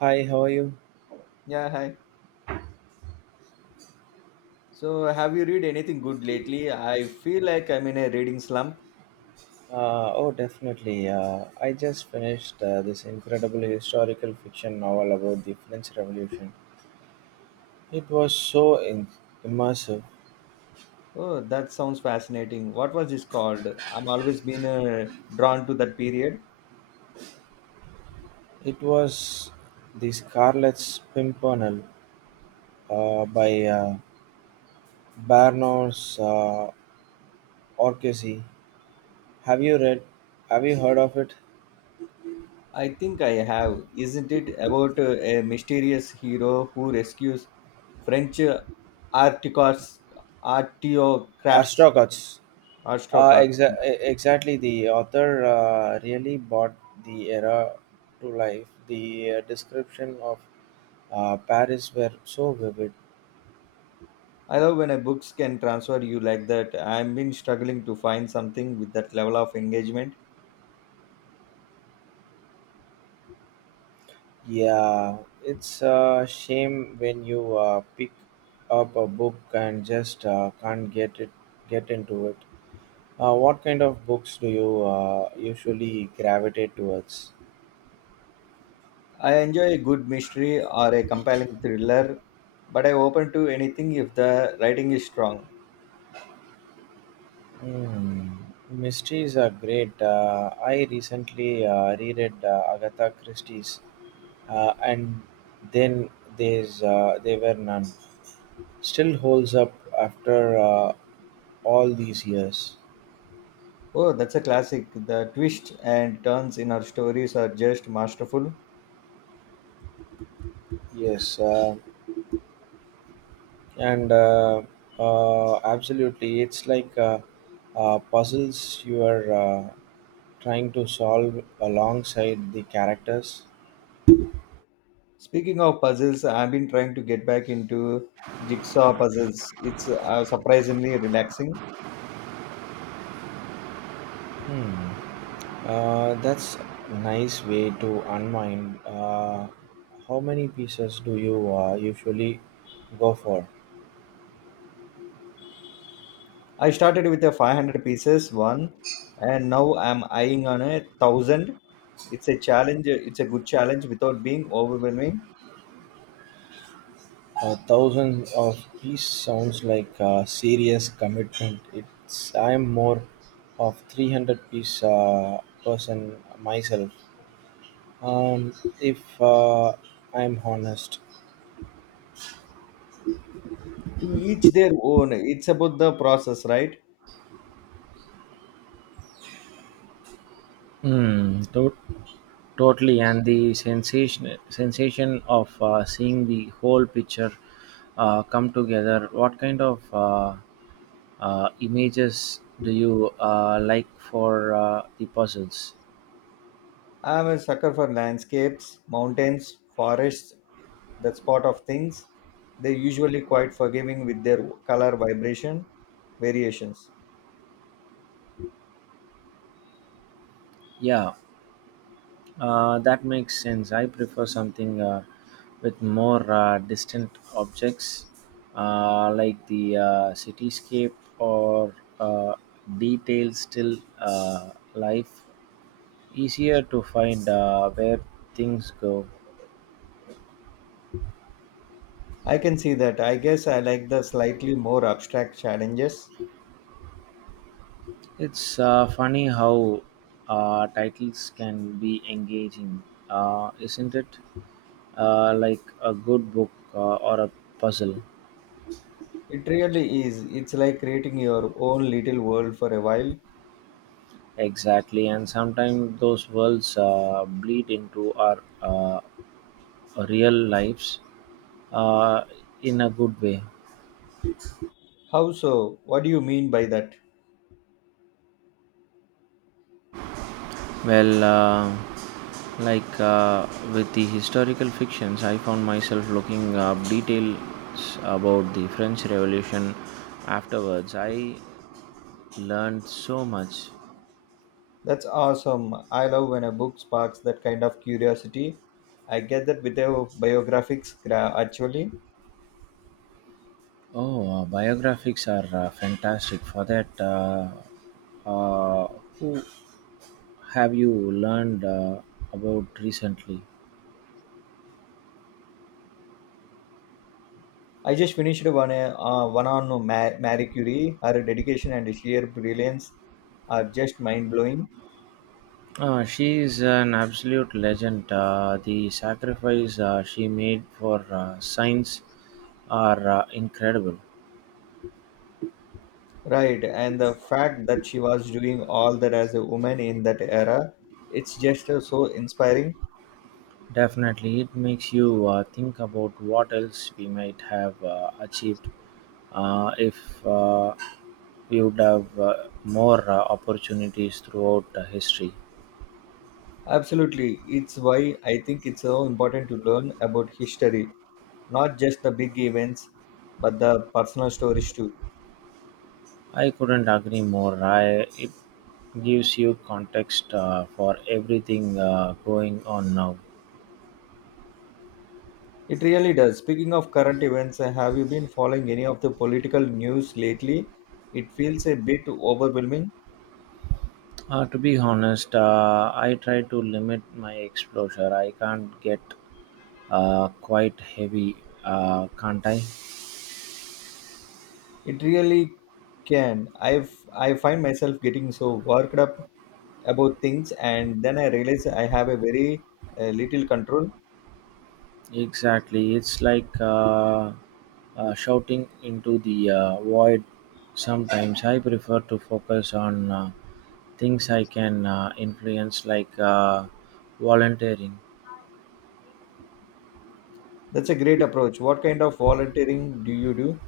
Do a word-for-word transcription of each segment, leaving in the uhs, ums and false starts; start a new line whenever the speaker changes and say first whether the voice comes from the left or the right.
right: Hi, how are you?
left: Yeah, hi. So, have you read anything good lately? I feel like I'm in a reading slump.
right: Uh, oh, definitely. Uh, I just finished uh, this incredible historical fiction novel about the French Revolution. It was so in- immersive.
left: Oh, that sounds fascinating. What was this called? I'm always been uh, drawn to that period.
right: It was The Scarlet Pimpernel uh, by uh, Barnos uh, Orchesi. Have you read? Have you heard of it?
left: I think I have. Isn't it about uh, a mysterious hero who rescues French uh, articos, artiocrafts,
right: Arstogots. Uh,
left: aristocrats?
right: exa-
left: Yeah.
right: e- exactly, the author uh, really brought the era to life. The uh, description of Uh, Paris were so vivid.
left: I love when a books can transfer you like that. I've been struggling to find something with that level of engagement.
right: Yeah, it's a shame when you uh, pick up a book and just uh, can't get it get into it. Uh, what kind of books do you uh, usually gravitate towards?
left: I enjoy a good mystery or a compelling thriller, but I'm open to anything if the writing is strong.
right: Hmm. Mysteries are great. Uh, I recently uh, reread uh, Agatha Christie's, uh, and then there's uh, they were none. Still holds up after uh, all these years.
left: Oh, that's a classic. The twists and turns in our stories are just masterful.
right: Yes, uh, and uh, uh, absolutely. It's like uh, uh, puzzles you are uh, trying to solve alongside the characters.
left: Speaking of puzzles, I've been trying to get back into jigsaw puzzles. It's uh, surprisingly relaxing.
right: Hmm. Uh, that's nice way to unwind. Uh, how many pieces do you uh, usually go for?
left: I started with a five hundred pieces one, and now I'm eyeing on a thousand. It's a challenge. It's a good challenge without being overwhelming.
right: A thousand of piece sounds like a serious commitment. It's I'm more of three hundred piece uh, person myself, um, if uh, I'm honest.
left: To each their own. It's about the process, right?
right: Hmm. to- Totally, and the sensation sensation of uh, seeing the whole picture uh, come together. What kind of uh, uh, images do you uh, like for uh, the puzzles?
left: I'm a sucker for landscapes, mountains, forests, that spot of things. They're usually quite forgiving with their color vibration variations.
right: Yeah, Uh, that makes sense. I prefer something uh, with more uh, distant objects, uh, like the uh, cityscape or uh, detailed still uh, life. Easier to find uh, where things go.
left: I can see that. I guess I like the slightly more abstract challenges.
right: It's uh, funny how uh, titles can be engaging, uh, isn't it? Uh, like a good book uh, or a puzzle.
left: It really is. It's like creating your own little world for a while.
right: Exactly, and sometimes those worlds uh, bleed into our uh, real lives uh, in a good way.
left: How so? What do you mean by that?
right: Well, uh, like uh, with the historical fictions, I found myself looking up details about the French Revolution afterwards. I learned so much.
left: That's awesome. I love when a book sparks that kind of curiosity. I get that with your biographics, gra- actually.
right: Oh, uh, biographies are uh, fantastic for that. Uh, uh, who have you learned uh, about recently?
left: I just finished one, uh, one on Ma- Marie Curie. Her dedication and sheer brilliance are just mind blowing.
right: Uh, she is an absolute legend. Uh, the sacrifice uh, she made for uh, science are uh, incredible.
left: Right, and the fact that she was doing all that as a woman in that era, it's just uh, so inspiring.
right: Definitely, it makes you uh, think about what else we might have uh, achieved uh, if uh, we would have uh, more uh, opportunities throughout uh, history.
left: Absolutely, it's why I think it's so important to learn about history, not just the big events, but the personal stories too.
right: I couldn't agree more. I, it gives you context uh, for everything uh, going on now.
left: It really does. Speaking of current events, uh, have you been following any of the political news lately? It feels a bit overwhelming.
right: Uh, to be honest, uh, I try to limit my exposure. I can't get uh, quite heavy, uh, can't I?
left: It really can. I've I find myself getting so worked up about things, and then I realize I have a very uh, little control.
right: Exactly. It's like uh, uh, shouting into the uh, void. Sometimes I prefer to focus on uh, things I can uh, influence, like uh, volunteering.
left: That's a great approach. What kind of volunteering do you do?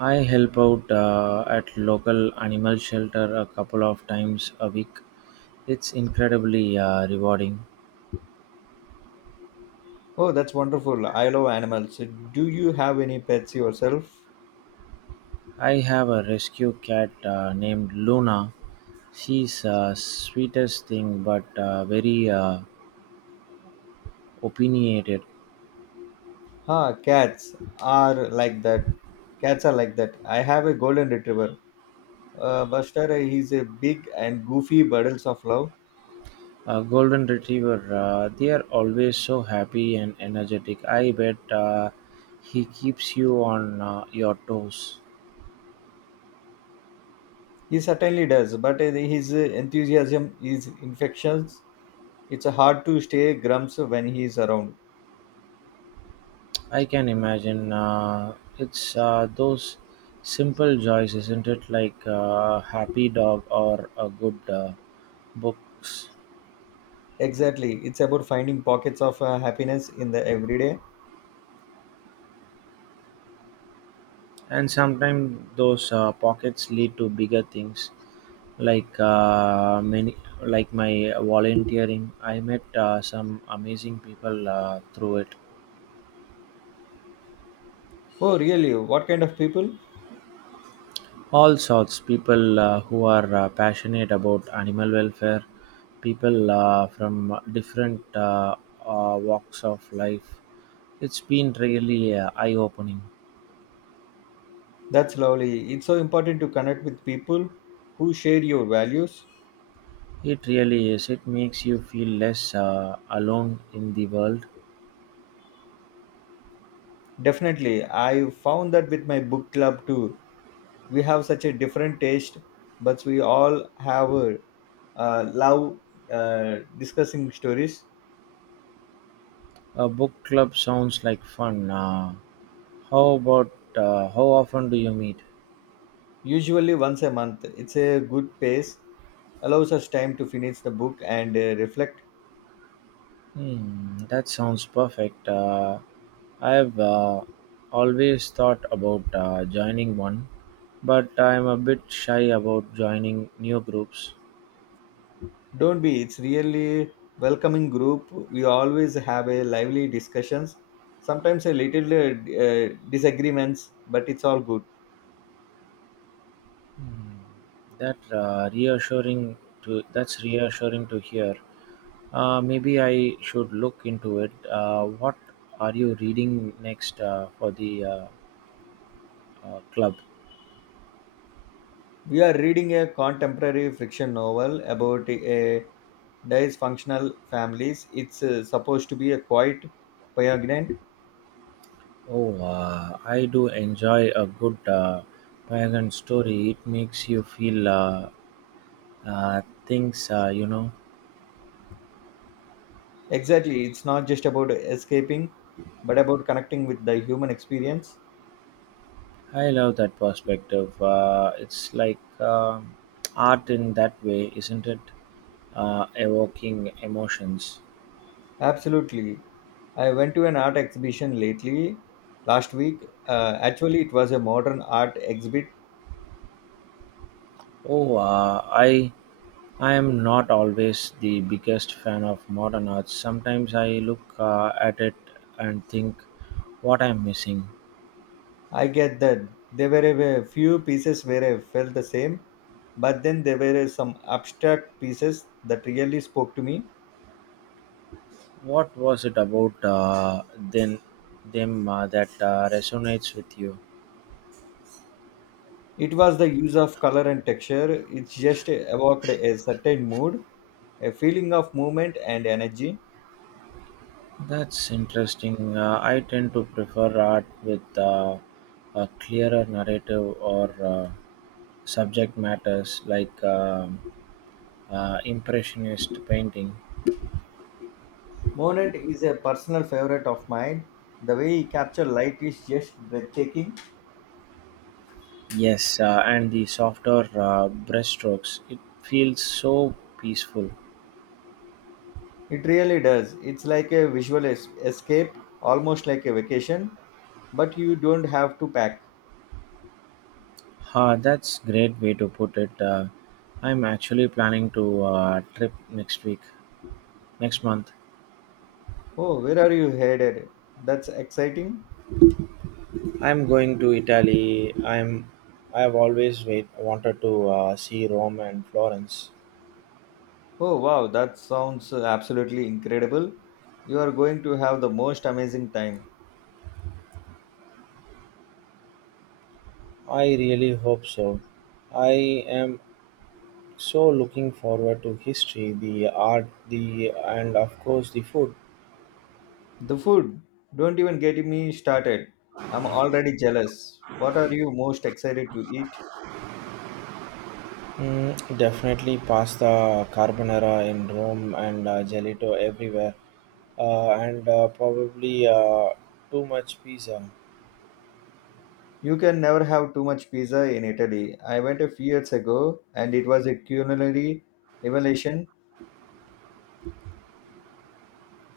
right: I help out uh, at local animal shelter a couple of times a week. It's incredibly uh, rewarding.
left: Oh, that's wonderful. I love animals. Do you have any pets yourself?
right: I have a rescue cat uh, named Luna. She's uh, sweetest thing but uh, very uh, opinionated.
left: Ah, cats are like that. Cats are like that. I have a golden retriever. Uh, Buster, he's a big and goofy bundles of love.
right: A golden retriever. Uh, they are always so happy and energetic. I bet uh, he keeps you on uh, your toes.
left: He certainly does, but uh, his enthusiasm is infectious. It's hard to stay grumps when he's around.
right: I can imagine. Uh, it's uh, those simple joys, isn't it? Like a happy dog or a good uh, books.
left: Exactly. It's about finding pockets of uh, happiness in the everyday.
right: And sometimes those uh, pockets lead to bigger things, like uh, many, like my volunteering. I met uh, some amazing people uh, through it.
left: Oh, really? What kind of people?
right: All sorts people uh, who are uh, passionate about animal welfare, people uh, from different uh, uh, walks of life. It's been really uh, eye-opening.
left: That's lovely. It's so important to connect with people who share your values.
right: It really is. It makes you feel less uh, alone in the world.
left: Definitely. I found that with my book club too. We have such a different taste, but we all have a uh, love uh, discussing stories.
right: A book club sounds like fun. Uh, how about uh, how often do you meet?
left: Usually once a month. It's a good pace, allows us time to finish the book and uh, reflect.
right: Hmm, that sounds perfect. Uh, I've uh, always thought about uh, joining one, but I'm a bit shy about joining new groups.
left: Don't be. It's really welcoming group. We always have a lively discussions. Sometimes a little uh, disagreements, but it's all good.
right: Hmm. That uh, reassuring to that's reassuring to hear. Uh, maybe I should look into it. Uh, what are you reading next uh, for the uh, uh, club?
left: We are reading a contemporary fiction novel about a dysfunctional families. It's uh, supposed to be a quiet, poignant.
right: Oh, uh, I do enjoy a good uh, pagan story. It makes you feel uh, uh, things, uh, you know.
left: Exactly. It's not just about escaping, but about connecting with the human experience.
right: I love that perspective. Uh, it's like um art in that way, isn't it? Uh, evoking emotions.
left: Absolutely. I went to an art exhibition lately, last week. Uh, actually, it was a modern art exhibit.
right: Oh, uh, I I am not always the biggest fan of modern art. Sometimes I look uh, at it and think, what I'm missing.
left: I get that there were a few pieces where I felt the same, but then there were some abstract pieces that really spoke to me.
right: What was it about uh, then them uh, that uh, resonates with you?
left: It was the use of color and texture. It just evoked a certain mood, a feeling of movement and energy.
right: That's interesting. Uh, I tend to prefer art with uh, a clearer narrative or uh, subject matters like um uh, impressionist painting.
left: Monet is a personal favorite of mine. The way he captures light is just breathtaking.
right: Yes, uh, and the softer uh, brushstrokes. It feels so peaceful.
left: It really does. It's like a visual es- escape, almost like a vacation, but you don't have to pack.
right: Ah, that's great way to put it. Uh, I'm actually planning to uh, trip next week, next month.
left: Oh, where are you headed? That's exciting.
right: I'm going to Italy. I'm. I've always wait, wanted to uh, see Rome and Florence.
left: Oh, wow, that sounds uh, absolutely incredible. You are going to have the most amazing time.
right: I really hope so. I am so looking forward to history, the art, the and of course the food.
left: The food, don't even get me started. I'm already jealous. What are you most excited to eat?
right: Mm, definitely pasta, carbonara in Rome, and uh, gelato everywhere, uh, and uh, probably uh, too much pizza.
left: You can never have too much pizza in Italy. I went a few years ago and it was a culinary revelation.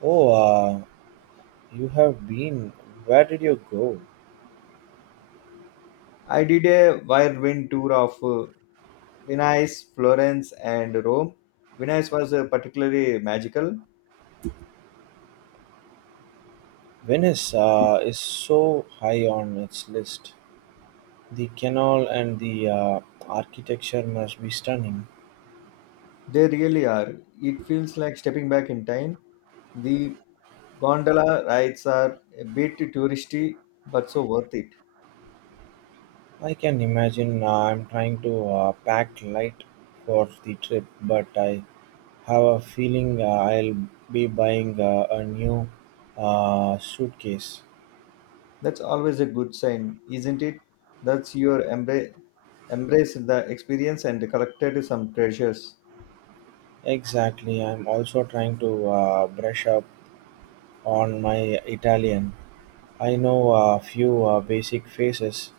right: Oh, uh, you have been. Where did you go?
left: I did a whirlwind tour of uh, Venice, Florence, and Rome. Venice was uh, particularly magical.
right: Venice uh, is so high on its list. The canal and the uh, architecture must be stunning.
left: They really are. It feels like stepping back in time. The gondola rides are a bit touristy, but so worth it.
right: I can imagine. uh, I'm trying to uh, pack light for the trip, but I have a feeling uh, I'll be buying uh, a new uh, suitcase.
left: That's always a good sign, isn't it? That's your embrace, embrace the experience and collected some treasures.
right: Exactly. I'm also trying to uh, brush up on my Italian. I know a few uh, basic phrases,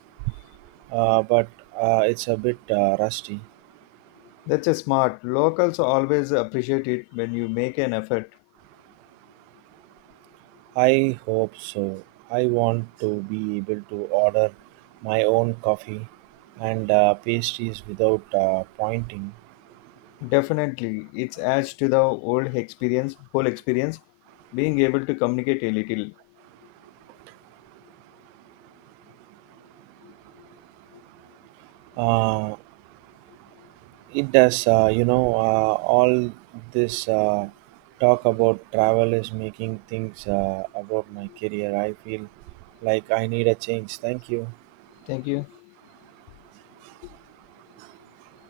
right: uh, but uh, it's a bit uh, rusty.
left: That's a smart. Locals always appreciate it when you make an effort.
right: I hope so. I want to be able to order my own coffee and uh, pastries without uh, pointing.
left: Definitely, it adds to the old experience, whole experience, being able to communicate a little.
right: Uh, It does. Uh, you know, uh, all this uh, talk about travel is making things uh, about my career. I feel like I need a change. Thank you.
left: Thank you.